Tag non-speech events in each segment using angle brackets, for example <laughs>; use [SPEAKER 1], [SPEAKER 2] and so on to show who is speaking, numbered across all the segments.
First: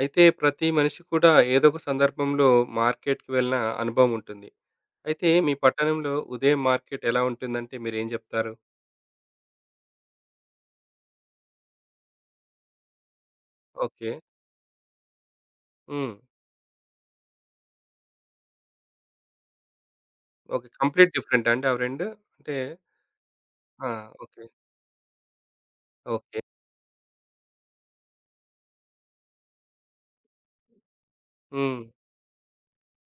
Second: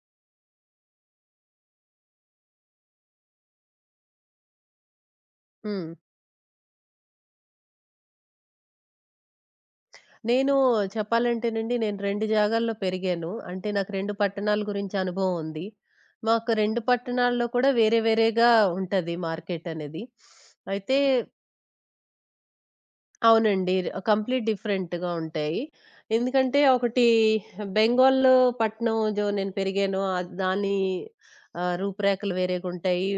[SPEAKER 1] అయితే ప్రతి మనిషి కూడా ఏదో ఒక సందర్భంలో మార్కెట్‌కి వెళ్ళిన అనుభవం ఉంటుంది. అయితే మీ
[SPEAKER 2] హ్మ్.
[SPEAKER 1] పట్టణంలో ఉదయం మార్కెట్ ఎలా ఉంటుందంటే మీరేం జెప్తారు?
[SPEAKER 2] నేను చెప్పాలంటేనండి, నేను 2 జాగాల్లో పెరిగాను. అంటే నాకు
[SPEAKER 1] ఓకే.
[SPEAKER 2] 2 పట్టణాల గురించి అనుభవం ఉంది.
[SPEAKER 1] హ్మ్.
[SPEAKER 2] మాకు 2 పట్టణాల్లో కూడా వేరే వేరేగా ఉంటది మార్కెట్ అనేది.
[SPEAKER 1] ఓకే.
[SPEAKER 2] అయితే
[SPEAKER 1] కంప్లీట్ డిఫరెంటా అండి అవి 2? అంటే
[SPEAKER 2] అవునండి,
[SPEAKER 1] ఆ! ఓకే.
[SPEAKER 2] కంప్లీట్ డిఫరెంట్‌గా ఉంటాయి.
[SPEAKER 1] ఓకే.
[SPEAKER 2] ఎందుకంటే ఒకటి బెంగాల్ పట్నం జో నేను పెరిగాను. దాని
[SPEAKER 1] హ్మ్.
[SPEAKER 2] రూపురేఖలు వేరేగుంటాయి.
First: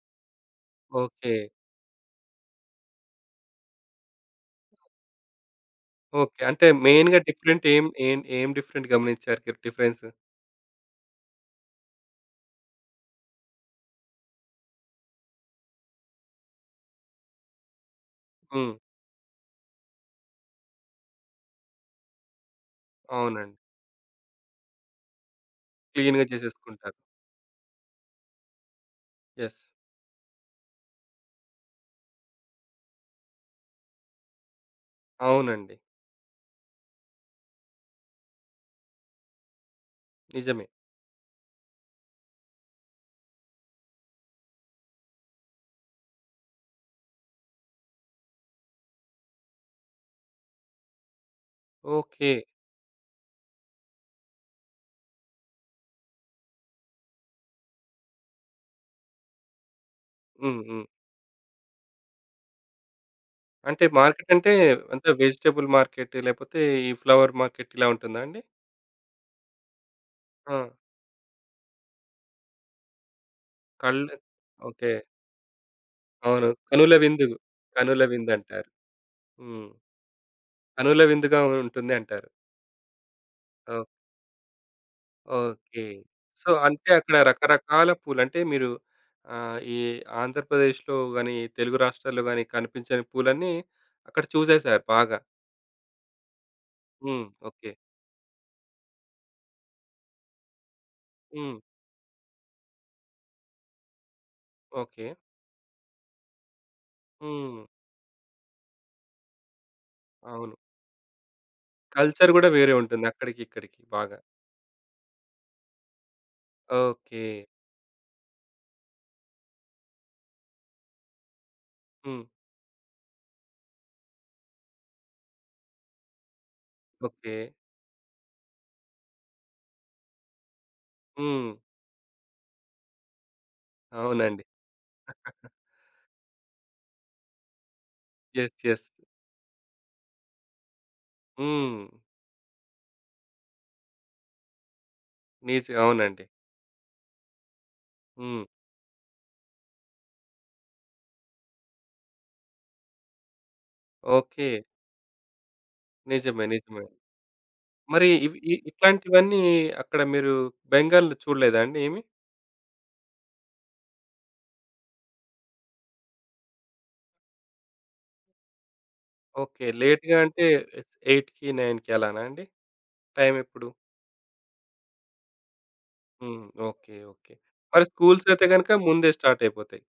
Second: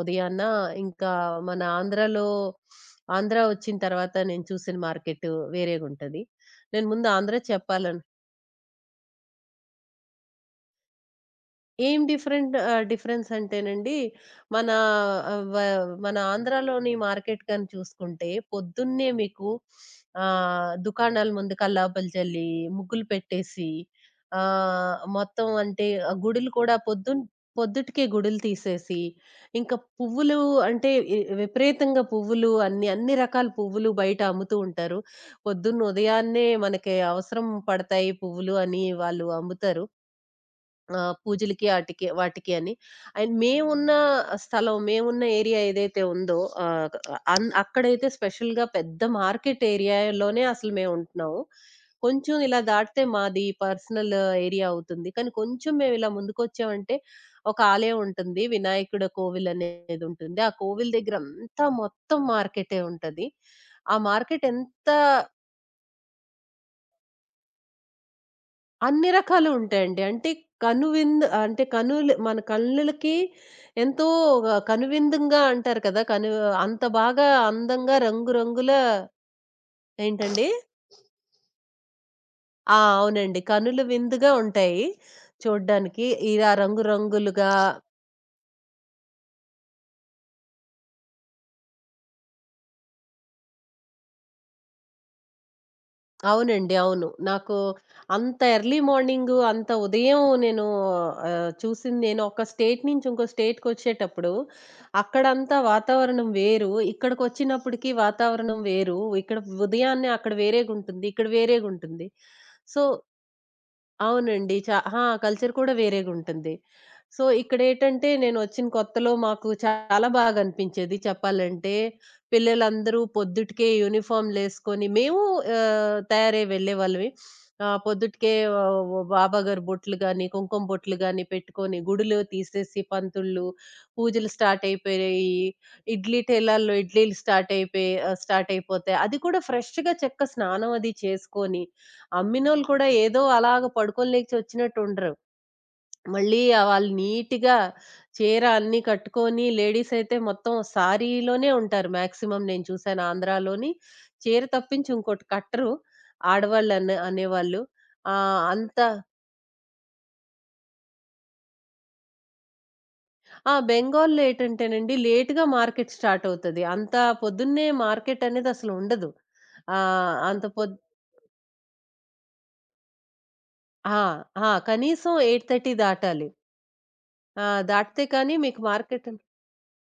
[SPEAKER 2] ఉదయాన ఇంకా
[SPEAKER 1] ఓకే.
[SPEAKER 2] మన ఆంధ్రాలో, ఆంధ్ర వచ్చిన తర్వాత నేను చూసిన మార్కెట్ వేరేగుంటది.
[SPEAKER 1] ఓకే. అంటే
[SPEAKER 2] నేను ముందు
[SPEAKER 1] మెయిన్‌గా
[SPEAKER 2] ఆంధ్ర
[SPEAKER 1] డిఫరెంట్ ఏం
[SPEAKER 2] చెప్పాలను.
[SPEAKER 1] ఏం ఏం డిఫరెంట్ గమనించారు మీరు డిఫరెన్స్?
[SPEAKER 2] ఏం డిఫరెంట్ డిఫరెన్స్ అంటేనండి, మన ఆహ్, వ మన ఆంధ్రాలోని మార్కెట్ గాని చూసుకుంటే,
[SPEAKER 1] హ్మ్.
[SPEAKER 2] పొద్దున్నే మీకు దుకాణాల ముందు కల్లాపులు చల్లి, ముగ్గులు
[SPEAKER 1] అవునండి.
[SPEAKER 2] పెట్టేసి, మొత్తం అంటే
[SPEAKER 1] క్లీన్‌గా
[SPEAKER 2] గుడులు కూడా
[SPEAKER 1] చేసేసుకుంటారు.
[SPEAKER 2] పొద్దుటికే గుడులు తీసేసి,
[SPEAKER 1] యెస్.
[SPEAKER 2] ఇంకా పువ్వులు అంటే విపరీతంగా పువ్వులు, అన్ని, అన్ని రకాల పువ్వులు బయట అమ్ముతూ ఉంటారు.
[SPEAKER 1] అవునండి.
[SPEAKER 2] పొద్దున్న ఉదయాన్నే మనకి అవసరం పడతాయి పువ్వులు అని వాళ్ళు అమ్ముతారు.
[SPEAKER 1] నిజమే.
[SPEAKER 2] ఆ! పూజలకి ఆటికి, వాటికి అని. అండ్ మేమున్న స్థలం, మేమున్న ఏరియా ఏదైతే ఉందో ఆహ్, అన్ అక్కడైతే స్పెషల్‌గా పెద్ద మార్కెట్ ఏరియాలోనే అసలు మేముంటున్నాము.
[SPEAKER 1] ఓకే.
[SPEAKER 2] కొంచెం ఇలా దాటితే మాది పర్సనల్ ఏరియా అవుతుంది. కానీ కొంచెం మేమిలా ముందుకొచ్చామంటే ఒక ఆలయం ఉంటుంది. వినాయకుడి కోవిలనేదుంటుంది. ఆ
[SPEAKER 1] హ్మ్. హ్మ్.
[SPEAKER 2] కోవిల దగ్గరంతా మొత్తం మార్కెటే ఉంటది.
[SPEAKER 1] అంటే
[SPEAKER 2] ఆ
[SPEAKER 1] మార్కెట్
[SPEAKER 2] మార్కెట్
[SPEAKER 1] అంటే,
[SPEAKER 2] ఎంత.
[SPEAKER 1] అంటే వెజిటబుల్ మార్కెట్ లేకపోతే ఈ ఫ్లవర్ మార్కెట్ ఇలా ఉంటుందా అండి?
[SPEAKER 2] అన్ని రకాలు ఉంటాయండి. అంటే
[SPEAKER 1] ఆ!
[SPEAKER 2] కనువిందు అంటే కనులు మన కళ్ళులకి ఎంతో
[SPEAKER 1] కళ్ళు. ఓకే.
[SPEAKER 2] కనువిందుగా అంటారు కదా!
[SPEAKER 1] అవును.
[SPEAKER 2] అంత
[SPEAKER 1] కనుల విందు.
[SPEAKER 2] బాగా అందంగా
[SPEAKER 1] కనుల విందంటారు.
[SPEAKER 2] రంగురంగుల
[SPEAKER 1] హ్మ్.
[SPEAKER 2] ఏంటండి?
[SPEAKER 1] కనుల విందుగా ఉంటుంది అంటారు.
[SPEAKER 2] ఆ! అవునండి,
[SPEAKER 1] ఓ
[SPEAKER 2] కనుల విందుగా ఉంటాయి
[SPEAKER 1] ఓకే.
[SPEAKER 2] చూడ్డానికి.
[SPEAKER 1] సో,
[SPEAKER 2] ఇలా
[SPEAKER 1] అంటే అక్కడ
[SPEAKER 2] రంగురంగులుగా
[SPEAKER 1] రకరకాల పూలు అంటే మీరు ఆహ్, ఈ ఆంధ్రప్రదేశ్‌లో గాని, తెలుగు రాష్ట్రాల్లో గాని కనిపించని పూలన్నీ అక్కడ చూసేసారు బాగా.
[SPEAKER 2] అవునండి, అవును.
[SPEAKER 1] హ్మ్.
[SPEAKER 2] నాకు
[SPEAKER 1] ఓకే.
[SPEAKER 2] అంత ఎర్లీ మార్నింగు, అంత ఉదయం నేను
[SPEAKER 1] హ్మ్.
[SPEAKER 2] చూసింది, నేను ఒక స్టేట్ నుంచి ఇంకో స్టేట్‌కొచ్చేటప్పుడు,
[SPEAKER 1] ఓకే.
[SPEAKER 2] అక్కడంతా వాతావరణం వేరు.
[SPEAKER 1] హ్మ్.
[SPEAKER 2] ఇక్కడికొచ్చినప్పటికి వాతావరణం వేరు. ఇక్కడ ఉదయాన్నే అక్కడ
[SPEAKER 1] అవును.
[SPEAKER 2] వేరేగుంటుంది. ఇక్కడ వేరేగుంటుంది.
[SPEAKER 1] కల్చర్ గూడా వేరే
[SPEAKER 2] సో
[SPEAKER 1] ఉంటుంది అక్కడికి, ఇక్కడికి బాగా.
[SPEAKER 2] అవునండి, చా ఆ! కల్చర్ కూడా వేరేగుంటుంది.
[SPEAKER 1] ఓకే.
[SPEAKER 2] సో, ఇక్కడేటంటే నేనొచ్చిన కొత్తలో మాకు చాలా బాగనిపించేది చెప్పాలంటే.
[SPEAKER 1] హ్మ్.
[SPEAKER 2] పిల్లలందరూ పొద్దుటికే యూనిఫార్మ్‌లేసుకొని మేము తయారై వెళ్ళేవాళ్ళమే.
[SPEAKER 1] ఓకే.
[SPEAKER 2] పొద్దుటికే ఆహ్, బాబా గారు బొట్లు గాని, కుంకుమ బొట్లు గాని
[SPEAKER 1] హ్మ్.
[SPEAKER 2] పెట్టుకొని గుడిలో తీసేసి పంతుళ్ళు, పూజలు
[SPEAKER 1] అవునండి.
[SPEAKER 2] స్టార్టయిపోయాయి. ఇడ్లీ ఠేలాల్లో ఇడ్లీలు
[SPEAKER 1] యెస్. యెస్.
[SPEAKER 2] స్టార్టయిపోతాయి. అది కూడా ఫ్రెష్‌గా స్నానం అది చేసుకొని,
[SPEAKER 1] హ్మ్.
[SPEAKER 2] అమ్మినోళ్ళు కూడా ఏదో అలాగ పడుకొని లేచి వచ్చినట్టుండరు.
[SPEAKER 1] నిజ అవునండి.
[SPEAKER 2] మళ్ళీ వాళ్ళు నీట్‌గా చీర
[SPEAKER 1] హ్మ్.
[SPEAKER 2] అన్నీ కట్టుకొని, లేడీస్ అయితే మొత్తం సారీలోనే ఉంటారు మాక్సిమమ్ నేను చూసాను ఆంధ్రాలోని. చీర
[SPEAKER 1] ఓకే.
[SPEAKER 2] తప్పించి ఇంకోటి కట్టరు.
[SPEAKER 1] నిజమే. నిజమే.
[SPEAKER 2] ఆడవాళ్ళనే అనేవాళ్ళు.
[SPEAKER 1] మరి ఇవి
[SPEAKER 2] ఆహ్,
[SPEAKER 1] ఇ
[SPEAKER 2] అంత
[SPEAKER 1] ఇట్లాంటివన్నీ అక్కడ మీరు బెంగాల్‌లో చూడలేదా అండి ఏమి?
[SPEAKER 2] ఆ! బెంగాల్‌లో ఏటంటేనండి, లేట్‌గా మార్కెట్ స్టార్ట్ అవుతది. అంత పొద్దున్నే మార్కెట్ అనేది అసలు ఉండదు.
[SPEAKER 1] ఓకే. లేట్‌గా
[SPEAKER 2] ఆహ్,
[SPEAKER 1] అంటే
[SPEAKER 2] అంత పొద్
[SPEAKER 1] 8:00కి, 9:00కి అలానా అండి? టైమ్ ఎప్పుడు?
[SPEAKER 2] ఆ! ఆ! కనీసం 8:30 దాటాలి.
[SPEAKER 1] హ్మ్. ఓకే. ఓకే.
[SPEAKER 2] ఆ!
[SPEAKER 1] మరి
[SPEAKER 2] దాటితే
[SPEAKER 1] స్కూల్స్
[SPEAKER 2] కానీ
[SPEAKER 1] అయితే
[SPEAKER 2] మీకు
[SPEAKER 1] గనుక
[SPEAKER 2] మార్కెట్
[SPEAKER 1] ముందే స్టార్ట్ అయిపోతాయి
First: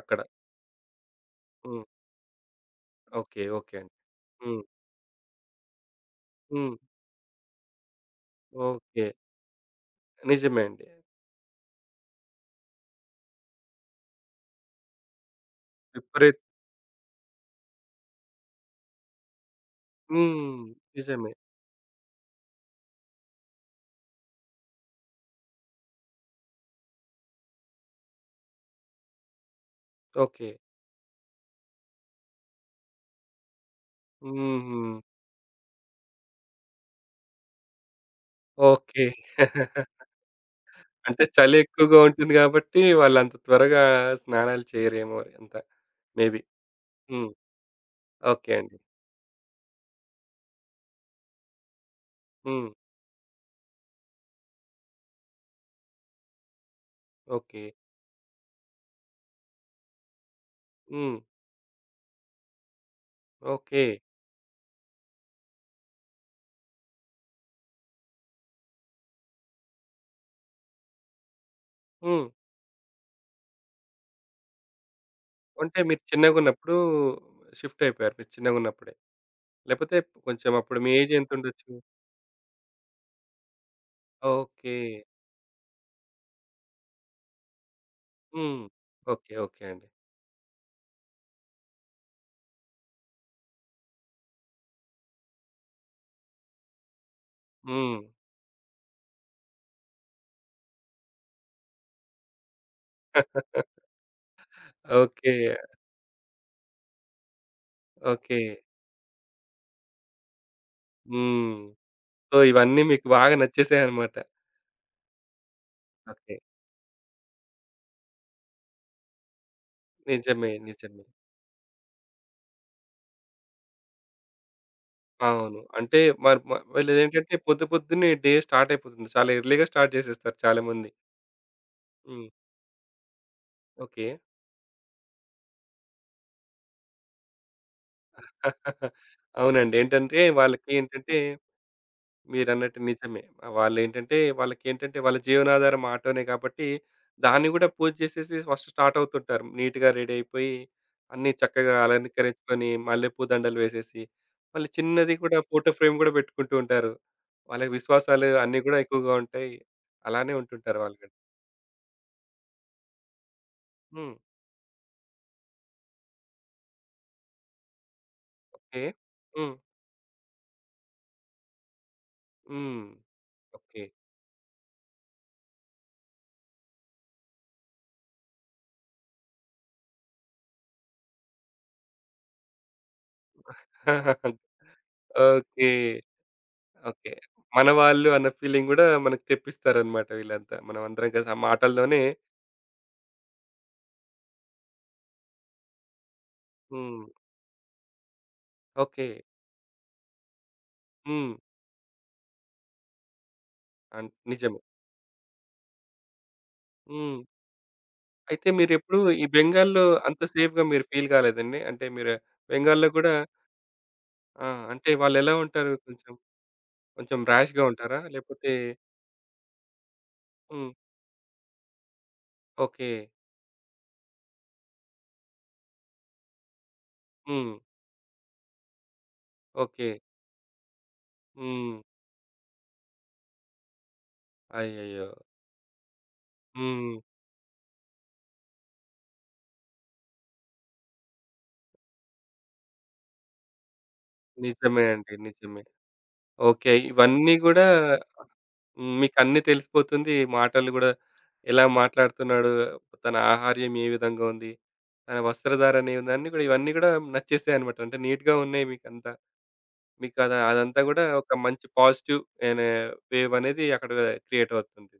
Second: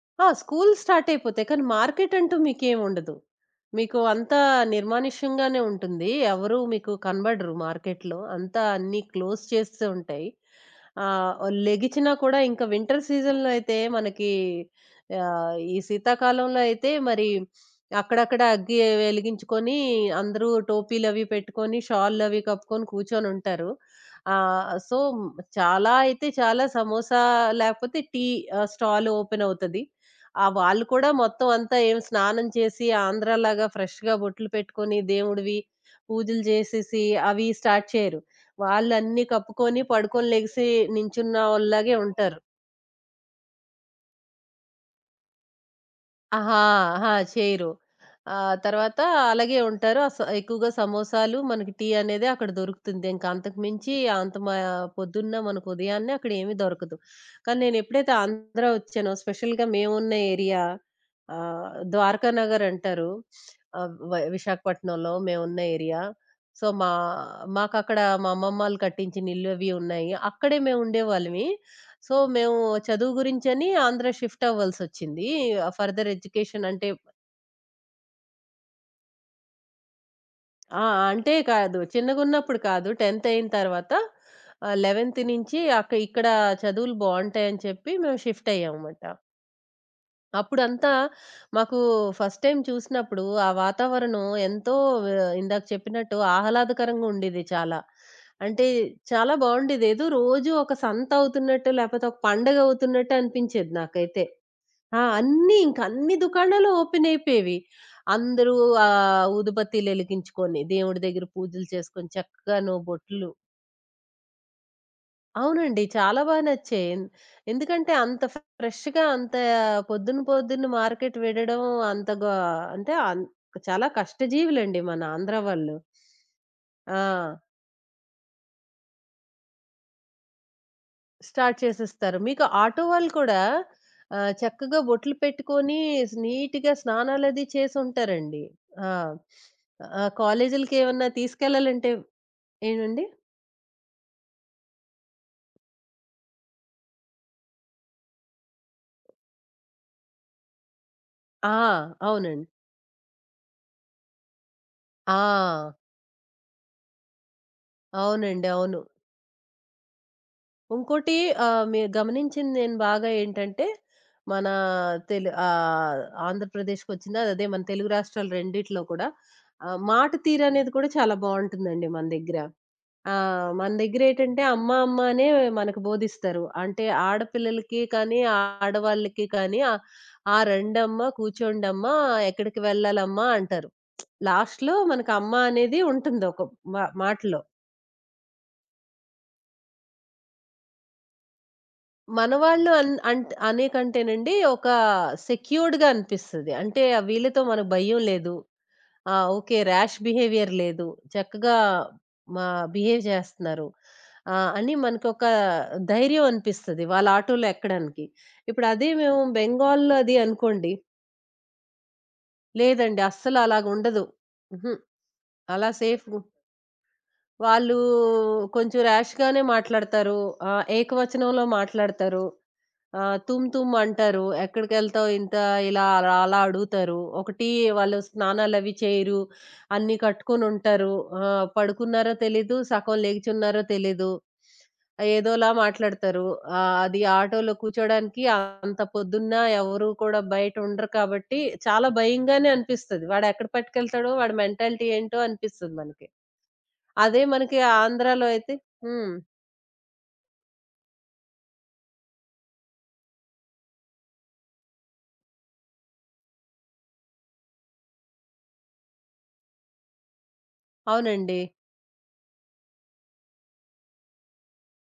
[SPEAKER 1] అక్కడ.
[SPEAKER 2] ఆ! స్కూల్ స్టార్ట్ అయిపోతాయి. కానీ
[SPEAKER 1] హ్మ్.
[SPEAKER 2] మార్కెట్ అంటూ మీకేం ఉండదు.
[SPEAKER 1] ఓకే. ఓకే అండి.
[SPEAKER 2] మీకు అంతా
[SPEAKER 1] హ్మ్.
[SPEAKER 2] నిర్మానుష్యంగానే ఉంటుంది. ఎవరు
[SPEAKER 1] హ్మ్.
[SPEAKER 2] మీకు కనబడరు మార్కెట్‌లో. అంతా అన్నీ
[SPEAKER 1] ఓకే.
[SPEAKER 2] క్లోజ్ చేస్తూ ఉంటాయి.
[SPEAKER 1] నిజమే అండి.
[SPEAKER 2] ఆహ్, లెగిచినా కూడా ఇంకా వింటర్ సీజన్‌లో అయితే మనకి ఈ
[SPEAKER 1] విపరీత్.
[SPEAKER 2] శీతాకాలంలో అయితే మరి అక్కడక్కడ అగ్గి వెలిగించుకొని, అందరూ
[SPEAKER 1] హ్మ్.
[SPEAKER 2] టోపీలవి
[SPEAKER 1] నిజమే.
[SPEAKER 2] పెట్టుకొని, షాల్‌లవి కప్పుకొని కూర్చొనుంటారు. సో, చాలా అయితే చాలా సమోసా లేకపోతే టీ స్టాల్ ఓపెన్ అవుతది. ఆ!
[SPEAKER 1] ఓకే.
[SPEAKER 2] వాళ్ళు కూడా మొత్తం అంతా ఏం స్నానం చేసి ఆంధ్రాలాగా ఫ్రెష్‌గా బొట్లు
[SPEAKER 1] హుహు.
[SPEAKER 2] పెట్టుకొని దేవుడివి పూజలు చేసేసి అవి స్టార్ట్ చేయరు.
[SPEAKER 1] ఓకే.
[SPEAKER 2] వాళ్ళన్నీ కప్పుకొని
[SPEAKER 1] <laughs>
[SPEAKER 2] పడుకొని లెగిసి
[SPEAKER 1] అంటే చలి
[SPEAKER 2] నించున్నోళ్ళలాగే
[SPEAKER 1] ఎక్కువగా ఉంటుంది
[SPEAKER 2] ఉంటారు.
[SPEAKER 1] గాబట్టి, వాళ్ళంత త్వరగా స్నానాలు చేయరేమో మరి అంత. మేబీ.
[SPEAKER 2] ఆహా! ఆహా!
[SPEAKER 1] హ్మ్.
[SPEAKER 2] చేయరు.
[SPEAKER 1] ఓకే అండి.
[SPEAKER 2] తర్వాత అలాగే ఉంటారు. ఎక్కువగా సమోసాలు, మనకి టీ అనేదే అక్కడ
[SPEAKER 1] హ్మ్.
[SPEAKER 2] దొరుకుతుంది. ఇంక అంతకు మించి అంత మా పొద్దున్న మనకు ఉదయాన్నే అక్కడ ఏమీ దొరకదు. కానీ
[SPEAKER 1] ఓకే.
[SPEAKER 2] నేనెప్పుడైతే ఆంధ్ర వచ్చానో, స్పెషల్‌గా మేమున్న ఏరియా
[SPEAKER 1] హ్మ్.
[SPEAKER 2] ద్వారకా నగర్ అంటారు.
[SPEAKER 1] ఓకే.
[SPEAKER 2] ఆహ్, వ విశాఖపట్నంలో మేమున్న ఏరియా. సో, మా మాకక్కడ మా అమ్మమ్మాళ్ళు కట్టించిన ఇల్లు అవి ఉన్నాయి. అక్కడే మేము ఉండేవాళ్ళమి. సో,
[SPEAKER 1] హ్మ్.
[SPEAKER 2] మేము చదువు గురించని ఆంధ్ర షిఫ్ట్ అవ్వాల్సొచ్చింది.
[SPEAKER 1] అంటే మీరు
[SPEAKER 2] ఫర్దర్ ఎడ్యుకేషన్
[SPEAKER 1] చిన్నగున్నప్పుడు
[SPEAKER 2] అంటే
[SPEAKER 1] షిఫ్ట్ అయిపోయారు. మీరు చిన్నగున్నప్పుడే. లేపోతే కొంచెం అప్పుడు
[SPEAKER 2] ఆ!
[SPEAKER 1] మీ ఏజ్
[SPEAKER 2] అంటే
[SPEAKER 1] ఎంతుండొచ్చు?
[SPEAKER 2] కాదు, చిన్నగున్నప్పుడు కాదు. 10థ్ అయిన తర్వాత,
[SPEAKER 1] ఓకే.
[SPEAKER 2] 11థ్ నుంచి ఇక్కడ చదువులు బావుంటాయని చెప్పి మేము షిఫ్ట్
[SPEAKER 1] హ్మ్.
[SPEAKER 2] అయ్యామమాట.
[SPEAKER 1] ఓకే. ఓకే అండి.
[SPEAKER 2] అప్పుడంతా మాకు ఫస్ట్ టైమ్ చూసినప్పుడు ఆ వాతావరణం ఎంతో వ ఇందాక చెప్పినట్టు ఆహ్లాదకరంగా ఉండేది చాలా.
[SPEAKER 1] హ్మ్.
[SPEAKER 2] అంటే చాలా బావుండేది. ఏదో రోజు ఒక సంత అవుతున్నట్టు లేపోతే ఒక పండగ అవుతున్నట్టు అనిపించేది
[SPEAKER 1] <laughs>
[SPEAKER 2] నాకైతే. ఆ!
[SPEAKER 1] ఓకే.
[SPEAKER 2] అన్నీ ఇంక అన్ని దుకాణాలు ఓపెన్ అయిపోయేవి.
[SPEAKER 1] ఓకే.
[SPEAKER 2] అందరూ ఊదుబత్తీలెలిగించుకొని, దేవుడి దగ్గర
[SPEAKER 1] హ్మ్.
[SPEAKER 2] పూజలు చేసుకొని,
[SPEAKER 1] సో,
[SPEAKER 2] చక్కగాను
[SPEAKER 1] ఇవన్నీ మీకు
[SPEAKER 2] బొట్లు.
[SPEAKER 1] బాగా నచ్చేసాయన్నమాట.
[SPEAKER 2] అవునండి, చాలా బా
[SPEAKER 1] ఓకే.
[SPEAKER 2] నచ్చాయి. ఎందుకంటే అంత ఫ్రెష్‌గా అంత
[SPEAKER 1] నిజమే.
[SPEAKER 2] పొద్దున్న
[SPEAKER 1] నిజమే.
[SPEAKER 2] మార్కెట్ వెళ్ళడం అంత గా అంటే అన్ చాలా కష్టజీవులండి మన ఆంధ్ర
[SPEAKER 1] అవును.
[SPEAKER 2] వాళ్ళు.
[SPEAKER 1] అంటే మరి మ వీళ్ళదేంటంటే
[SPEAKER 2] ఆ!
[SPEAKER 1] పొద్దు పొద్దున్నే డే స్టార్ట్ అయిపోతుంది. చాలా ఎర్లీ‌గా స్టార్ట్ చేసేస్తారు చాలామంది.
[SPEAKER 2] స్టార్ట్ చేసేస్తారు.
[SPEAKER 1] హ్మ్.
[SPEAKER 2] మీకు ఆటో వాళ్ళు కూడా
[SPEAKER 1] ఓకే.
[SPEAKER 2] చక్కగా బొట్లు పెట్టుకొని నీట్‌గా స్నానాలది చేసుంటారండి. ఆ!
[SPEAKER 1] <laughs> అవునండి.
[SPEAKER 2] ఆ!
[SPEAKER 1] ఏంటంటే
[SPEAKER 2] కాలేజీలకేమన్నా
[SPEAKER 1] వాళ్ళకేంటంటే
[SPEAKER 2] తీసుకెళ్ళాలంటే
[SPEAKER 1] మీరన్నట్టు
[SPEAKER 2] ఏవండి?
[SPEAKER 1] నిజమే. వాళ్ళేంటంటే వాళ్ళకేంటంటే వాళ్ళ జీవనాధారం ఆటోనే కాబట్టి దాన్ని గూడా పూజ చేసేసి ఫస్ట్ స్టార్ట్ అవుతుంటారు. నీట్‌గా రెడీ అయిపోయి అన్నీ
[SPEAKER 2] ఆ!
[SPEAKER 1] చక్కగా
[SPEAKER 2] అవునండి.
[SPEAKER 1] అలంకరించుకొని మల్లెపూ దండలు వేసేసి మళ్ళీ చిన్నది
[SPEAKER 2] ఆ!
[SPEAKER 1] కూడా ఫోటో ఫ్రేమ్ గూడా పెట్టుకుంటూ ఉంటారు. వాళ్ళకి విశ్వాసాలు
[SPEAKER 2] అవునండి,
[SPEAKER 1] అన్నీ గూడా
[SPEAKER 2] అవును.
[SPEAKER 1] ఎక్కువగా ఉంటాయి. అలానే ఉంటుంటారు వాళ్ళు గూడా.
[SPEAKER 2] ఇంకోటి మీరు గమనించింది నేను బాగా ఏంటంటే,
[SPEAKER 1] హ్మ్.
[SPEAKER 2] మన తెలు ఆహ్, ఆంధ్రప్రదేశ్‌కొచ్చిందా అదే మన తెలుగు రాష్ట్రాలు రెండిట్లో
[SPEAKER 1] ఓకే.
[SPEAKER 2] కూడా
[SPEAKER 1] హ్మ్.
[SPEAKER 2] మాట తీరనేది కూడా చాలా బావుంటుందండి మన దగ్గర.
[SPEAKER 1] హ్మ్.
[SPEAKER 2] ఆ! మన
[SPEAKER 1] ఓకే.
[SPEAKER 2] దగ్గరేటంటే అమ్మ అనే మనకు బోధిస్తారు. అంటే ఆడపిల్లలకి కానీ, ఆడవాళ్ళకి కానీ "ఆ రండమ్మ, కూర్చోండమ్మా, ఎక్కడికి వెళ్ళాలమ్మా" అంటారు.
[SPEAKER 1] <laughs>
[SPEAKER 2] లాస్ట్‌లో మనకు అమ్మ
[SPEAKER 1] ఓకే.
[SPEAKER 2] అనేది ఉంటుంది ఒక
[SPEAKER 1] ఓకే.
[SPEAKER 2] మాటలో.
[SPEAKER 1] మనవాళ్ళు అన్న ఫీలింగ్ గూడా మనకు తెప్పిస్తారన్నమాట వీళ్ళంతా. మనమందరం కలిసి ఆ మాటల్లోనే.
[SPEAKER 2] మనవాళ్ళు అన్ అంట్ అనే కంటేనండి, ఒక సెక్యూర్డ్‌గా అనిపిస్తది. అంటే ఆ
[SPEAKER 1] హ్మ్.
[SPEAKER 2] వీళ్ళతో మనకు భయం లేదు.
[SPEAKER 1] ఓకే.
[SPEAKER 2] ఓకే. ర్యాష్ బిహేవియర్ లేదు.
[SPEAKER 1] హ్మ్.
[SPEAKER 2] చక్కగా మా బిహేవ్ చేస్తున్నారు
[SPEAKER 1] అన్ నిజమే.
[SPEAKER 2] అని మనకొక ధైర్యం అనిపిస్తది వాళ్ళ
[SPEAKER 1] హ్మ్.
[SPEAKER 2] ఆటోలో ఎక్కడానికి.
[SPEAKER 1] అయితే
[SPEAKER 2] ఇప్పుడు అదే
[SPEAKER 1] మీరెప్పుడు
[SPEAKER 2] మేము
[SPEAKER 1] ఈ బెంగాల్‌లో
[SPEAKER 2] బెంగాల్ అది
[SPEAKER 1] అంత సేఫ్‌గా
[SPEAKER 2] అనుకోండి.
[SPEAKER 1] మీరు ఫీల్ కాలేదండి? అంటే మీరు బెంగాల్‌లో
[SPEAKER 2] లేదండి,
[SPEAKER 1] గూడా.
[SPEAKER 2] అస్సలు అలాగుండదు.
[SPEAKER 1] ఆ!
[SPEAKER 2] హుహు.
[SPEAKER 1] అంటే వాళ్ళెలా
[SPEAKER 2] అలా
[SPEAKER 1] ఉంటారు?
[SPEAKER 2] సేఫ్
[SPEAKER 1] కొంచెం కొంచెం ర్యాష్‌గా
[SPEAKER 2] వాళ్ళు
[SPEAKER 1] ఉంటారా? లేపోతే.
[SPEAKER 2] కొంచెం ర్యాష్‌గానే మాట్లాడతారు.
[SPEAKER 1] హ్మ్.
[SPEAKER 2] ఏకవచనంలో మాట్లాడతారు.
[SPEAKER 1] ఓకే.
[SPEAKER 2] ఆ! తుమ్ తుమ్ అంటారు. ఎక్కడికెళ్తావు ఇంత ఇలా అలా అలా అడుగుతారు. ఒకటి
[SPEAKER 1] హ్మ్.
[SPEAKER 2] వాళ్ళు స్నానాలవి చేయరు,
[SPEAKER 1] ఓకే.
[SPEAKER 2] అన్నీ కట్టుకొనుంటారు. ఆ!
[SPEAKER 1] హ్మ్.
[SPEAKER 2] పడుకున్నారో తెలీదు, సగం లెగిచున్నారో తెలీదు.
[SPEAKER 1] అయ్యయ్యో!
[SPEAKER 2] ఏదోలా మాట్లాడతారు.
[SPEAKER 1] హ్మ్.
[SPEAKER 2] అది ఆటోలో కూర్చోడానికి, అంత పొద్దున్న ఎవరు కూడా బయటుండరు కాబట్టి చాలా భయంగానే అనిపిస్తది. వాడెక్కడ పట్టుకెళ్తాడో, వాడి
[SPEAKER 1] నిజమే
[SPEAKER 2] మెంటాలిటీ
[SPEAKER 1] అండి.
[SPEAKER 2] ఏంటో
[SPEAKER 1] నిజమే.
[SPEAKER 2] అనిపిస్తది మనకి.
[SPEAKER 1] ఓకే.
[SPEAKER 2] అదే
[SPEAKER 1] ఇవన్నీ
[SPEAKER 2] మనకి
[SPEAKER 1] గూడా.
[SPEAKER 2] ఆంధ్రాలో అయితే
[SPEAKER 1] హ్మ్.
[SPEAKER 2] హ్మ్.
[SPEAKER 1] మీకన్నీ తెలిసిపోతుంది. మాటలు గూడా ఎలా మాట్లాడుతున్నాడు, తన ఆహార్యం ఏ విధంగా ఉంది, తన వస్త్రధారణ ఏ ఉంది అన్నీ గూడా ఇవన్నీ గూడా నచ్చేసాయన్నమాట. అంటే నీట్‌గా ఉన్నాయి మీకంతా. మీకు అద అదంతా గూడా ఒక
[SPEAKER 2] అవునండి.
[SPEAKER 1] మంచి పాజిటివ్ అనే వేవ్ అనేది అక్కడ క్రియేట్ అవుతుంది.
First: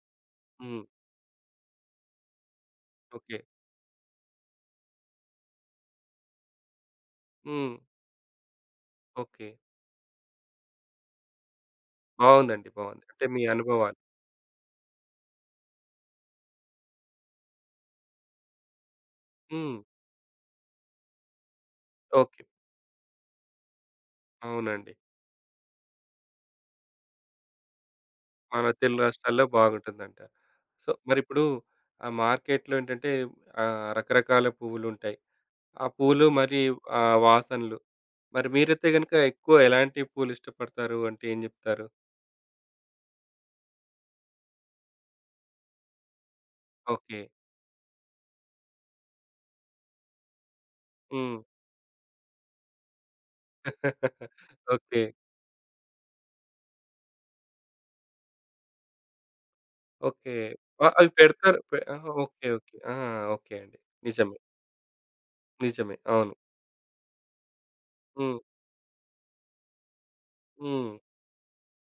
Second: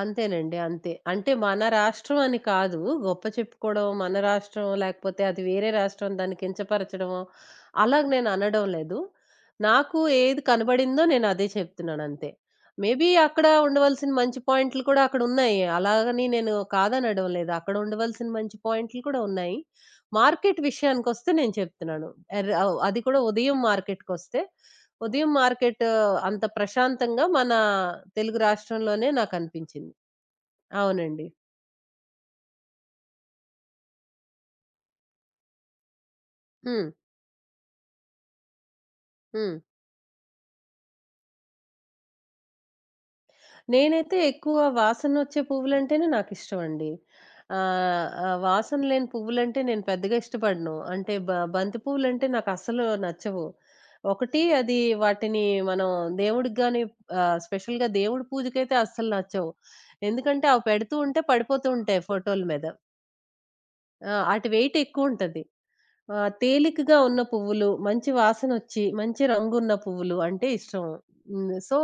[SPEAKER 2] అంతేనండి,
[SPEAKER 1] హ్మ్.
[SPEAKER 2] అంతే. అంటే మన రాష్ట్రం అని కాదు, గొప్ప
[SPEAKER 1] ఓకే.
[SPEAKER 2] చెప్పుకోవడం, మన రాష్ట్రం లేకపోతే అది వేరే రాష్ట్రం దాన్ని కించపరచడమో
[SPEAKER 1] హ్మ్.
[SPEAKER 2] అలాగ నేను అనడం లేదు.
[SPEAKER 1] ఓకే.
[SPEAKER 2] నాకు ఏది కనబడిందో నేను అదే చెప్తున్నాను అంతే.
[SPEAKER 1] బావుందండి. బావుంది.
[SPEAKER 2] మేబీ
[SPEAKER 1] అంటే మీ
[SPEAKER 2] అక్కడ
[SPEAKER 1] అనుభవాలు.
[SPEAKER 2] ఉండవలసిన మంచి పాయింట్లు కూడా అక్కడున్నాయి, అలాగని నేను కాదనడం లేదు. అక్కడ ఉండవలసిన మంచి పాయింట్లు కూడా ఉన్నాయి.
[SPEAKER 1] హ్మ్.
[SPEAKER 2] మార్కెట్ విషయానికొస్తే నేను చెప్తున్నాను.
[SPEAKER 1] ఓకే.
[SPEAKER 2] అది కూడా ఉదయం మార్కెట్‌కొస్తే,
[SPEAKER 1] అవునండి.
[SPEAKER 2] ఉదయం మార్కెట్ అంత ప్రశాంతంగా మన తెలుగు
[SPEAKER 1] మన తెలుగు
[SPEAKER 2] రాష్ట్రంలోనే
[SPEAKER 1] రాష్ట్రాల్లో
[SPEAKER 2] నాకనిపించింది.
[SPEAKER 1] బాగుంటుందంట. సో,
[SPEAKER 2] అవునండి.
[SPEAKER 1] మరిప్పుడు ఆ మార్కెట్‌లో ఏంటంటే ఆహ్, రకరకాల పువ్వులుంటాయి. ఆ పూలు, మరి
[SPEAKER 2] హ్మ్.
[SPEAKER 1] ఆ వాసనలు. మరి మీరైతే గనుక ఎక్కువ
[SPEAKER 2] హ్మ్.
[SPEAKER 1] ఎలాంటి పూలు ఇష్టపడతారు అంటే ఏం జెప్తారు?
[SPEAKER 2] నేనైతే ఎక్కువ వాసనొచ్చే పువ్వులంటేనే నాకిష్టమండి.
[SPEAKER 1] ఓకే. <laughs>
[SPEAKER 2] ఆహ్, ఆహ్, వాసన లేని పువ్వులంటే నేను పెద్దగా ఇష్టపడను. అంటే
[SPEAKER 1] హ్మ్.
[SPEAKER 2] బంతి పువ్వులంటే నాకస్సలు నచ్చవు. ఒకటి అది
[SPEAKER 1] ఓకే.
[SPEAKER 2] వాటిని మనం దేవుడికి గాని స్పెషల్‌గా దేవుడి పూజకైతే అస్సలు నచ్చవు.
[SPEAKER 1] ఓకే.
[SPEAKER 2] ఎందుకంటే అవి
[SPEAKER 1] ఆ!
[SPEAKER 2] పెడుతూ
[SPEAKER 1] అవి
[SPEAKER 2] ఉంటే
[SPEAKER 1] పెడతారు.
[SPEAKER 2] పడిపోతూ
[SPEAKER 1] పె
[SPEAKER 2] ఉంటాయి
[SPEAKER 1] ఆహా!
[SPEAKER 2] ఫోటోల
[SPEAKER 1] ఓకే.
[SPEAKER 2] మీద.
[SPEAKER 1] ఓకే. ఆ! ఓకే అండి.
[SPEAKER 2] ఆ!
[SPEAKER 1] నిజమే.
[SPEAKER 2] ఆటి వెయిట్ ఎక్కువుంటది.
[SPEAKER 1] నిజమే.
[SPEAKER 2] ఆ!
[SPEAKER 1] అవును.
[SPEAKER 2] తేలికగా ఉన్న పువ్వులు, మంచి
[SPEAKER 1] హ్మ్.
[SPEAKER 2] వాసనొచ్చి, మంచి రంగున్న పువ్వులు అంటే ఇష్టం.
[SPEAKER 1] హ్మ్.
[SPEAKER 2] హ్మ్. సో,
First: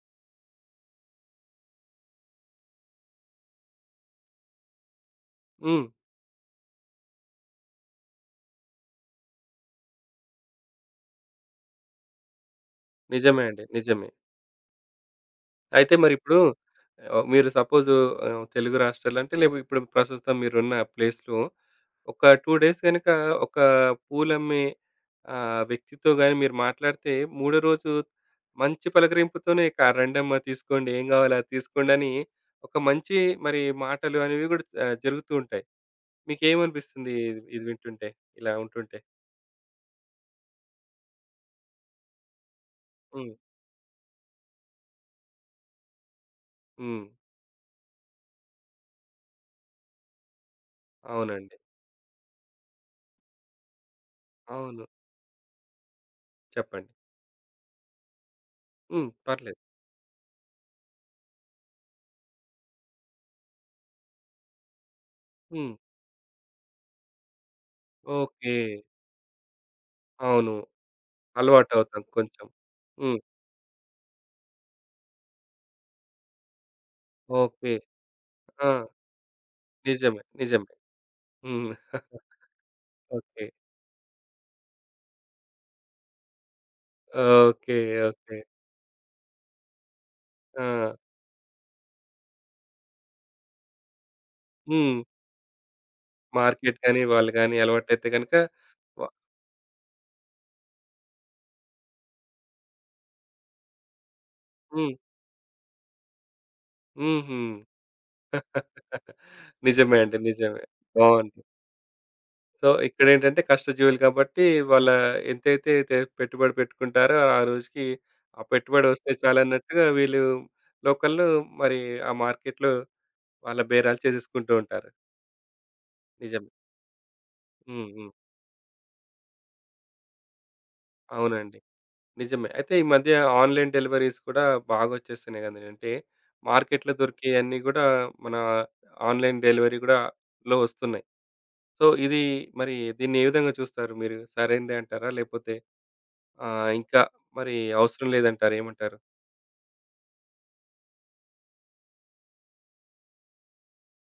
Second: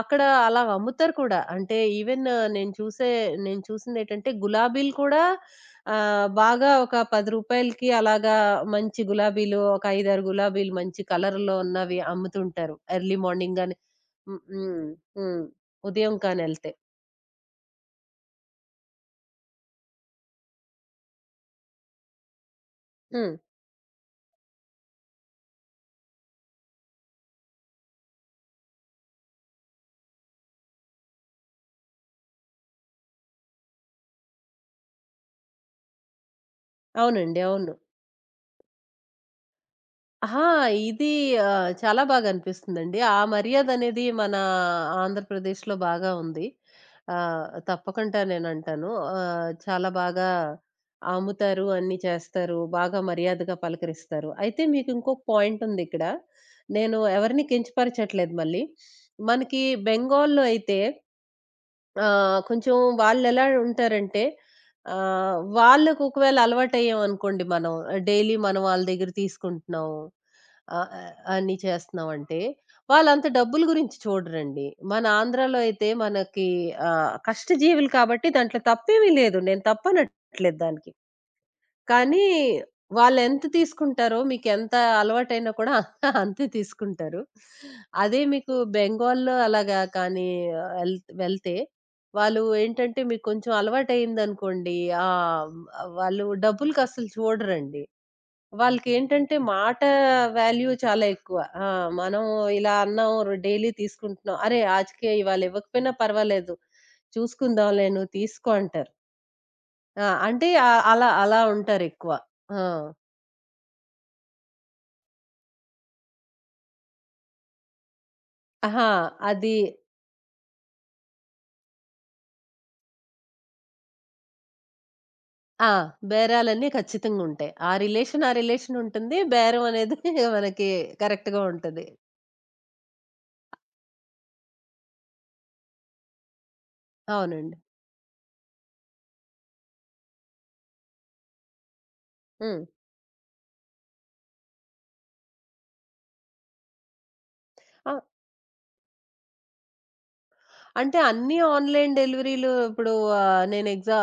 [SPEAKER 2] అక్కడ అలా అమ్ముతారు కూడా. అంటే ఈవెన్ నేను చూసే నేను చూసిందేంటంటే, గులాబీలు కూడా
[SPEAKER 1] హ్మ్.
[SPEAKER 2] బాగా ఒక రూ. 10కి అలాగా మంచి గులాబీలు ఒక 5, 6 గులాబీలు మంచి కలర్‌లో ఉన్నవి అమ్ముతుంటారు ఎర్లీ
[SPEAKER 1] నిజమే
[SPEAKER 2] మార్నింగ్
[SPEAKER 1] అండి.
[SPEAKER 2] గాని.
[SPEAKER 1] నిజమే.
[SPEAKER 2] హ్మ్. హ్మ్. హ్మ్.
[SPEAKER 1] అయితే
[SPEAKER 2] ఉదయం
[SPEAKER 1] మరిప్పుడు
[SPEAKER 2] కానీ ఎళ్తే.
[SPEAKER 1] ఆహ్, మీరు సపోజు ఆహ్, తెలుగు రాష్ట్రాలంటే లేపు ఇప్పుడు ప్రస్తుతం మీరున్న ప్లేస్‌లో ఒక 2 డేస్ గనక
[SPEAKER 2] హ్మ్.
[SPEAKER 1] ఒక పూలమ్మే ఆహ్, వ్యక్తితో గాని మీరు మాట్లాడితే మూడో రోజు మంచి పలకరింపుతోనే "క రండమ్మా తీసుకోండి. ఏం కావాలో అది తీసుకోండి" అని ఒక మంచి మరి మాటలు అనేవి కూడా ఆహ్, జరుగుతూ ఉంటాయి. మీకేమనిపిస్తుంది
[SPEAKER 2] అవునండి,
[SPEAKER 1] ఇది ఇది
[SPEAKER 2] అవును.
[SPEAKER 1] వింటుంటే? ఇలా ఉంటుంటే?
[SPEAKER 2] అహా! ఇది చాలా బాగా అనిపిస్తుందండి. ఆ
[SPEAKER 1] హ్మ్.
[SPEAKER 2] మర్యాదనేది మన ఆంధ్రప్రదేశ్‌లో బాగా ఉంది.
[SPEAKER 1] హ్మ్.
[SPEAKER 2] తప్పకుండా నేనంటాను. చాలా బాగా
[SPEAKER 1] అవునండి.
[SPEAKER 2] అమ్ముతారు, అన్నీ చేస్తారు. బాగా మర్యాదగా పలకరిస్తారు. అయితే
[SPEAKER 1] అవును.
[SPEAKER 2] మీకు ఇంకొక పాయింటుందిక్కడ.
[SPEAKER 1] చెప్పండి.
[SPEAKER 2] నేను ఎవరిని కించపరచట్లేదు మళ్ళీ.
[SPEAKER 1] హ్మ్. పర్లేదు.
[SPEAKER 2] మనకి బెంగాల్‌లో అయితే ఆ! కొంచెం వాళ్ళెలా ఉంటారంటే,
[SPEAKER 1] హ్మ్.
[SPEAKER 2] వాళ్ళకు ఒకవేళ అలవాటయ్యామనుకోండి మనం, డైలీ
[SPEAKER 1] ఓకే.
[SPEAKER 2] మనం వాళ్ళ దగ్గర తీసుకుంటున్నాం.
[SPEAKER 1] అవును.
[SPEAKER 2] ఆహ్, ఆహ్, అన్నీ
[SPEAKER 1] అలవాటవుతాం
[SPEAKER 2] చేస్తున్నామంటే,
[SPEAKER 1] కొంచెం. హ్మ్.
[SPEAKER 2] వాళ్ళంత డబ్బుల గురించి చూడరండి. మన ఆంధ్రాలో అయితే మనకి
[SPEAKER 1] ఓకే.
[SPEAKER 2] కష్టజీవులు కాబట్టి దాంట్లో
[SPEAKER 1] ఆ!
[SPEAKER 2] తప్పేమీ లేదు, నేను
[SPEAKER 1] నిజమే.
[SPEAKER 2] తప్పనట్లేదు
[SPEAKER 1] నిజమే.
[SPEAKER 2] దానికి.
[SPEAKER 1] హ్మ్.
[SPEAKER 2] కానీ
[SPEAKER 1] <laughs>
[SPEAKER 2] వాళ్ళెంత
[SPEAKER 1] ఓకే.
[SPEAKER 2] తీసుకుంటారో, మీకెంత అలవాటైనా కూడా <laughs> అంతే తీసుకుంటారు.
[SPEAKER 1] ఓకే.
[SPEAKER 2] అదే
[SPEAKER 1] ఓకే.
[SPEAKER 2] మీకు బెంగాల్లో అలాగా కానీ
[SPEAKER 1] ఆ!
[SPEAKER 2] ఎల్ వెళ్తే వాళ్ళు ఏంటంటే, మీకు కొంచెం అలవాటయిందనుకోండి
[SPEAKER 1] హ్మ్.
[SPEAKER 2] ఆహ్, వాళ్ళు
[SPEAKER 1] మార్కెట్ గాని,
[SPEAKER 2] డబ్బులకసలు
[SPEAKER 1] వాళ్ళు గాని
[SPEAKER 2] చూడరండి.
[SPEAKER 1] అలవాటైతే గనక వ.
[SPEAKER 2] వాళ్ళకేంటంటే మాట వాల్యూ చాలా ఎక్కువ. ఆ! మనం ఇలా అన్నాం, డైలీ తీసుకుంటున్నాం. అరే!
[SPEAKER 1] హ్మ్.
[SPEAKER 2] ఆజ్‌కే ఇవాళ ఇవ్వకపోయినా పర్వాలేదు,
[SPEAKER 1] హుహు.
[SPEAKER 2] చూసుకుందాంలే నువ్వు తీసుకో అంటారు.
[SPEAKER 1] <laughs> నిజమే
[SPEAKER 2] ఆ!
[SPEAKER 1] అండి.
[SPEAKER 2] అంటే
[SPEAKER 1] నిజమే.
[SPEAKER 2] అలా అలా
[SPEAKER 1] బావుంది.
[SPEAKER 2] ఉంటారెక్కువ. ఆ!
[SPEAKER 1] సో, ఇక్కడేంటంటే కష్టజీవులు కాబట్టి వాళ్ళ ఎంతైతే తె పెట్టుబడి పెట్టుకుంటారో ఆ రోజుకి ఆ పెట్టుబడి
[SPEAKER 2] అహా!
[SPEAKER 1] వస్తే
[SPEAKER 2] అది
[SPEAKER 1] చాలన్నట్టుగా వీళ్ళు లోకల్‌లో మరి ఆ మార్కెట్‌లో వాళ్ళ బేరాలు చేసేసుకుంటూ ఉంటారు.
[SPEAKER 2] ఆ!
[SPEAKER 1] నిజమే.
[SPEAKER 2] బేరాలన్నీ ఖచ్చితంగుంటాయి. ఆ
[SPEAKER 1] హ్మ్. హ్మ్.
[SPEAKER 2] రిలేషన్, ఆ రిలేషనుంటుంది. బేరం అనేది <laughs> మనకి కరెక్ట్‌గా
[SPEAKER 1] అవునండి.
[SPEAKER 2] ఉంటది.
[SPEAKER 1] నిజమే. అయితే ఈ మధ్య ఆన్‌లైన్ డెలివరీస్ కూడా బాగొచ్చేస్తున్నాయి గదండీ. అంటే మార్కెట్‌లో దొరికేయన్నీ
[SPEAKER 2] అవునండి.
[SPEAKER 1] గూడా మన ఆన్‌లైన్ డెలివరీ గూడా లో వస్తున్నాయి. సో, ఇది
[SPEAKER 2] హ్మ్.
[SPEAKER 1] మరి దీన్ని ఏ విధంగా చూస్తారు మీరు? సరైందే అంటారా? లేపోతే ఆహ్, ఇంకా మరి
[SPEAKER 2] ఆ!
[SPEAKER 1] అవసరం లేదంటారా? ఏమంటారు?
[SPEAKER 2] అంటే అన్నీ ఆన్‌లైన్ డెలివరీలు ఇప్పుడు ఆహ్, నేను ఎగ్జా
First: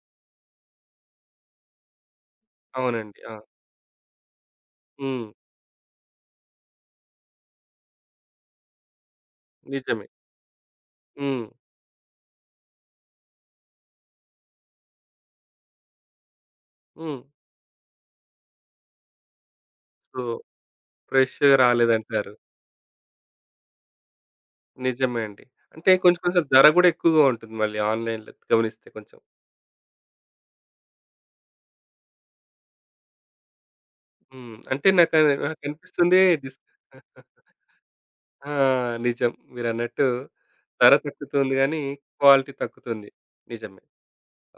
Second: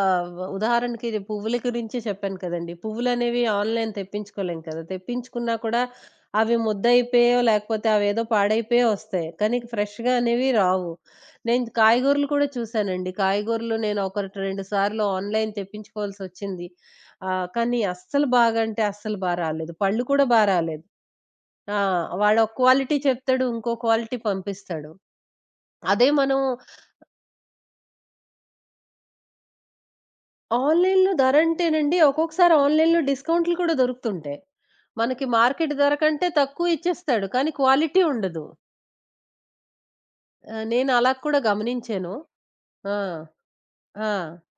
[SPEAKER 2] ఉదాహరణకి ఇది పువ్వుల గురించి చెప్పాను కదండీ!
[SPEAKER 1] అవునండి. ఆ!
[SPEAKER 2] పువ్వులనేవి ఆన్‌లైన్ తెప్పించుకోలేం కదా!
[SPEAKER 1] హ్మ్.
[SPEAKER 2] తెప్పించుకున్నా కూడా అవి ముద్దయిపోయో, లేకపోతే అవేదో పాడైపోయో వస్తాయి. కానీ
[SPEAKER 1] నిజమే.
[SPEAKER 2] ఫ్రెష్‌గా అనేవి రావు.
[SPEAKER 1] హ్మ్.
[SPEAKER 2] నేను కాయగూరలు కూడా చూసానండి. కాయగూరలు నేను ఒకటి 2 సార్లు ఆన్‌లైన్ తెప్పించుకోవాల్సొచ్చింది.
[SPEAKER 1] హ్మ్.
[SPEAKER 2] కానీ అస్సలు బాగా అంటే అస్సలు బా రాలేదు. పళ్ళు
[SPEAKER 1] సో,
[SPEAKER 2] కూడా బా రాలేదు.
[SPEAKER 1] ఫ్రెష్‌గా
[SPEAKER 2] ఆ!
[SPEAKER 1] రాలేదంటారు.
[SPEAKER 2] వాడొక క్వాలిటీ చెప్తాడు, ఇంకో క్వాలిటీ పంపిస్తాడు.
[SPEAKER 1] నిజమే అండి. అంటే
[SPEAKER 2] అదే
[SPEAKER 1] కొంచెం
[SPEAKER 2] మనం
[SPEAKER 1] కొంచెం ధర గూడా ఎక్కువగా ఉంటుంది మళ్ళీ ఆన్‌లైన్‌లో గమనిస్తే కొంచెం.
[SPEAKER 2] ఆన్‌లైన్‌లో ధరంటేనండి, ఒక్కొక్కసారి ఆన్‌లైన్‌లో డిస్కౌంట్‌లు కూడా దొరుకుతుంటాయి.
[SPEAKER 1] హ్మ్. అంటే నాకు
[SPEAKER 2] మనకి
[SPEAKER 1] అది
[SPEAKER 2] మార్కెట్ ధర
[SPEAKER 1] నాకనిపిస్తుంది
[SPEAKER 2] కంటే
[SPEAKER 1] డిస్.
[SPEAKER 2] తక్కువ ఇచ్చేస్తాడు, కానీ క్వాలిటీ ఉండదు.
[SPEAKER 1] ఆ! నిజం. మీరన్నట్టు
[SPEAKER 2] నేను
[SPEAKER 1] ధర
[SPEAKER 2] అలా కూడా
[SPEAKER 1] తగ్గుతుంది గానీ,
[SPEAKER 2] గమనించాను.
[SPEAKER 1] క్వాలిటీ
[SPEAKER 2] ఆ!
[SPEAKER 1] తగ్గుతుంది. నిజమే.
[SPEAKER 2] ఆ!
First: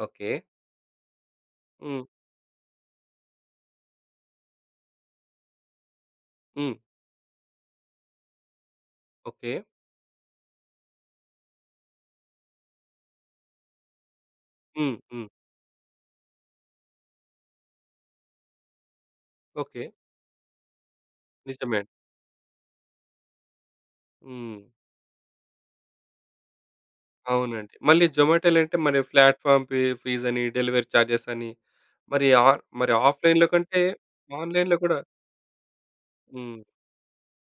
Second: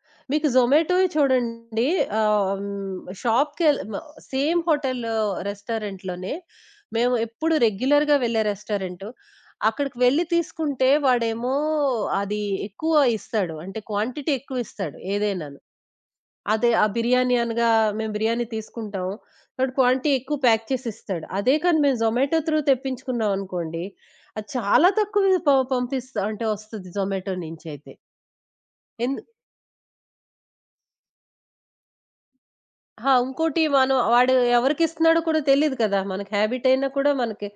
[SPEAKER 1] ఓకే.
[SPEAKER 2] మీకు జొమాటో‌యే చూడండి.
[SPEAKER 1] హ్మ్.
[SPEAKER 2] ఆహ్, హ్మ్, షాప్‌కెళ్ మ సేమ్ హోటల్ రెస్టారెంట్‌లోనే
[SPEAKER 1] హ్మ్.
[SPEAKER 2] మేము ఎప్పుడు రెగ్యులర్‌గా వెళ్ళే రెస్టారెంటు.
[SPEAKER 1] ఓకే.
[SPEAKER 2] అక్కడికి వెళ్లి తీసుకుంటే వాడేమో అది ఎక్కువ ఇస్తాడు. అంటే క్వాంటిటీ ఎక్కువ
[SPEAKER 1] హ్మ్.
[SPEAKER 2] ఇస్తాడు
[SPEAKER 1] హ్మ్.
[SPEAKER 2] ఏదైనాను. అదే ఆ బిర్యానీ అనగా మేము బిర్యానీ తీసుకుంటాం. వాడు
[SPEAKER 1] ఓకే.
[SPEAKER 2] క్వాంటిటీ ఎక్కువ ప్యాక్ చేసి ఇస్తాడు. అదే
[SPEAKER 1] నిజమే
[SPEAKER 2] కానీ
[SPEAKER 1] అండి.
[SPEAKER 2] మేము జొమాటో త్రూ తెప్పించుకున్నాం అనుకోండి, అది
[SPEAKER 1] హ్మ్.
[SPEAKER 2] చాలా తక్కువ పంపిస్తా అంటే వస్తది జొమాటో
[SPEAKER 1] అవునండి.
[SPEAKER 2] నుంచయితే.
[SPEAKER 1] మళ్ళీ జొమాటోలో అంటే మరి
[SPEAKER 2] ఎందు
[SPEAKER 1] ప్లాట్‌ఫార్మ్ ఫీ ఫీజని, డెలివరీ చార్జెస్ అని, మరి ఆ మరి
[SPEAKER 2] ఆ!
[SPEAKER 1] ఆఫ్‌లైన్‌లో
[SPEAKER 2] ఉంకోటి,
[SPEAKER 1] కంటే
[SPEAKER 2] మనం వాడు
[SPEAKER 1] ఆన్‌లైన్‌లో కూడా.
[SPEAKER 2] ఎవరికిస్తున్నాడో కూడా తెలీదు కదా! మనకి
[SPEAKER 1] హ్మ్.
[SPEAKER 2] హాబిట్ అయినా కూడా మనకి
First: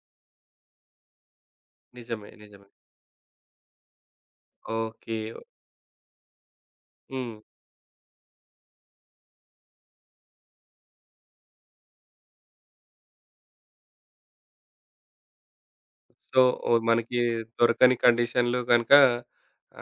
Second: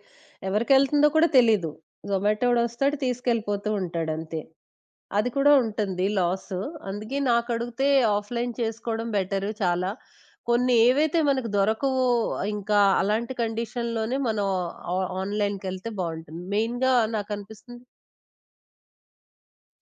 [SPEAKER 2] ఎవరికెళ్తుందో కూడా తెలీదు.
[SPEAKER 1] నిజమే. నిజమే.
[SPEAKER 2] జొమాటోడొస్తాడు తీసుకెళ్ళిపోతూ ఉంటాడంతే.
[SPEAKER 1] ఓకే.
[SPEAKER 2] అది కూడా ఉంటుంది లాసు. అందుకే
[SPEAKER 1] హ్మ్.
[SPEAKER 2] నాకడిగితే ఆఫ్‌లైన్ చేసుకోవడం బెటరు చాలా. కొన్ని ఏవైతే మనకు దొరకవో ఇంకా అలాంటి కండిషన్‌లోనే మనం ఆ ఆన్‌లైన్‌కెళ్తే
[SPEAKER 1] సో,
[SPEAKER 2] బావుంటుంది
[SPEAKER 1] ఓ
[SPEAKER 2] మెయిన్‌గా
[SPEAKER 1] మనకి
[SPEAKER 2] నాకనిపిస్తుంది.
[SPEAKER 1] దొరకని కండిషన్‌లో గనక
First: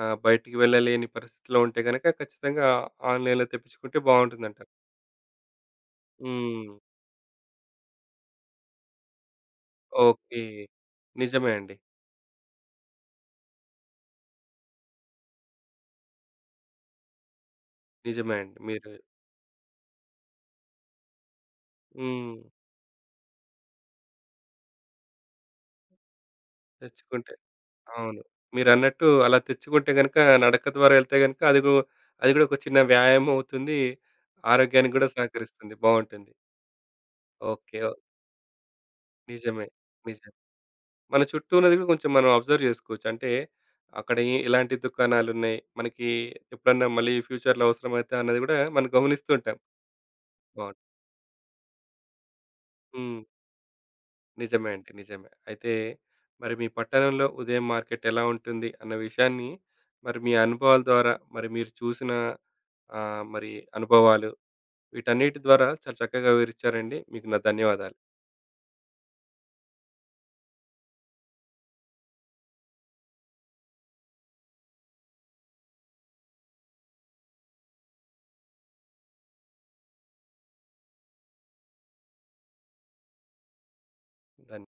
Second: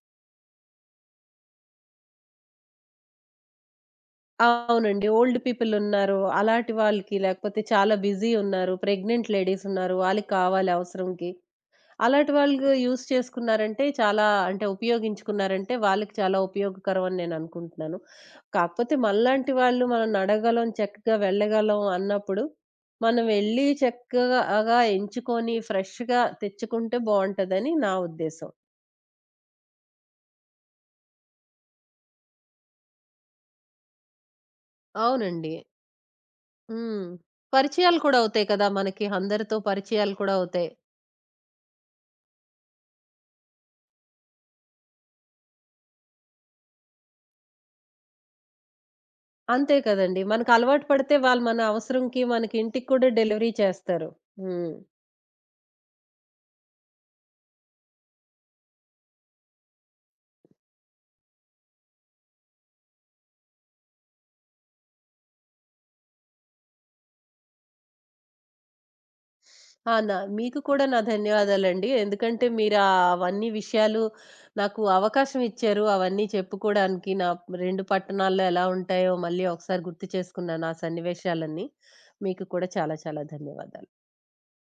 [SPEAKER 1] ఆహ్, బయటికి వెళ్ళలేని పరిస్థితిలో ఉంటే గనక ఖచ్చితంగా ఆన్‌లైన్‌లో తెప్పించుకుంటే బావుంటుందంటారు.
[SPEAKER 2] అవునండి. ఓల్డ్ పీపులున్నారు,
[SPEAKER 1] హ్మ్.
[SPEAKER 2] అలాంటి వాళ్ళకి. లేకపోతే చాలా బిజీ ఉన్నారు, ప్రెగ్నెంట్ లేడీసున్నారు. వాళ్ళకి
[SPEAKER 1] ఓకే.
[SPEAKER 2] కావాలి అవసరంకి.
[SPEAKER 1] నిజమే అండి.
[SPEAKER 2] అలాంటి వాళ్ళు యూజ్ చేసుకున్నారంటే చాలా అంటే ఉపయోగించుకున్నారంటే వాళ్ళకి చాలా ఉపయోగకరం అని నేననుకుంటున్నాను.
[SPEAKER 1] నిజమే అండి. మీరు.
[SPEAKER 2] కాకపోతే మనలాంటి వాళ్ళు, మనం నడగలం, చక్కగా వెళ్ళగలం
[SPEAKER 1] హ్మ్.
[SPEAKER 2] అన్నప్పుడు మనం వెళ్లి చక్కగా ఎంచుకొని ఫ్రెష్‌గా తెచ్చుకుంటే
[SPEAKER 1] తెచ్చుకుంటే
[SPEAKER 2] బావుంటదని నా
[SPEAKER 1] అవును.
[SPEAKER 2] ఉద్దేశం.
[SPEAKER 1] మీరన్నట్టు అలా తెచ్చుకుంటే గనక నడక ద్వారా వెళ్తే గనక అది గు అది గూడా ఒక చిన్న వ్యాయామం అవుతుంది. ఆరోగ్యానికి గూడా
[SPEAKER 2] అవునండి.
[SPEAKER 1] సహకరిస్తుంది. బావుంటుంది.
[SPEAKER 2] హ్మ్.
[SPEAKER 1] ఓకే. ఓహ్!
[SPEAKER 2] పరిచయాలు కూడా అవుతాయి కదా! మనకి అందరితో
[SPEAKER 1] నిజమే.
[SPEAKER 2] పరిచయాలు
[SPEAKER 1] నిజమే.
[SPEAKER 2] కూడా అవుతాయి.
[SPEAKER 1] మన చుట్టూ ఉన్నది కూడా కొంచెం మనం అబ్జర్వ్ చేసుకోవచ్చు. అంటే అక్కడ ఎ ఎలాంటి దుకాణాలున్నాయి? మనకి ఎప్పుడన్నా మళ్ళీ ఫ్యూచర్‌లో అవసరమైతా అన్నది కూడా మనం గమనిస్తూ ఉంటాం.
[SPEAKER 2] అంతే కదండీ.
[SPEAKER 1] బావుం.
[SPEAKER 2] మనకలవాటు పడితే వాళ్ళు మన అవసరంకి, మనకి ఇంటికి కూడా
[SPEAKER 1] హ్మ్.
[SPEAKER 2] డెలివరీ చేస్తారు.
[SPEAKER 1] నిజమే
[SPEAKER 2] హ్మ్.
[SPEAKER 1] అండి. నిజమే. అయితే మరి మీ పట్టణంలో ఉదయం మార్కెట్ ఎలా ఉంటుంది అన్న విషయాన్ని మరి మీ అనుభవాల ద్వారా మరి మీరు చూసిన ఆహ్, మరి అనుభవాలు వీటన్నిటి ద్వారా చాలా చక్కగా వివరిచ్చారండి. మీకు నా ధన్యవాదాలు.
[SPEAKER 2] ఆ! నా మీకు కూడా నా ధన్యవాదాలండి. ఎందుకంటే మీరు అవన్నీ విషయాలు నాకు అవకాశం ఇచ్చారు అవన్నీ చెప్పుకోడానికి. నా 2 పట్టణాల్లో ఎలా ఉంటాయో మళ్ళీ ఒకసారి గుర్తు చేసుకున్నాను ఆ సన్నివేశాలన్నీ. మీకు కూడా చాలా చాలా ధన్యవాదాలు.
[SPEAKER 1] ధన్య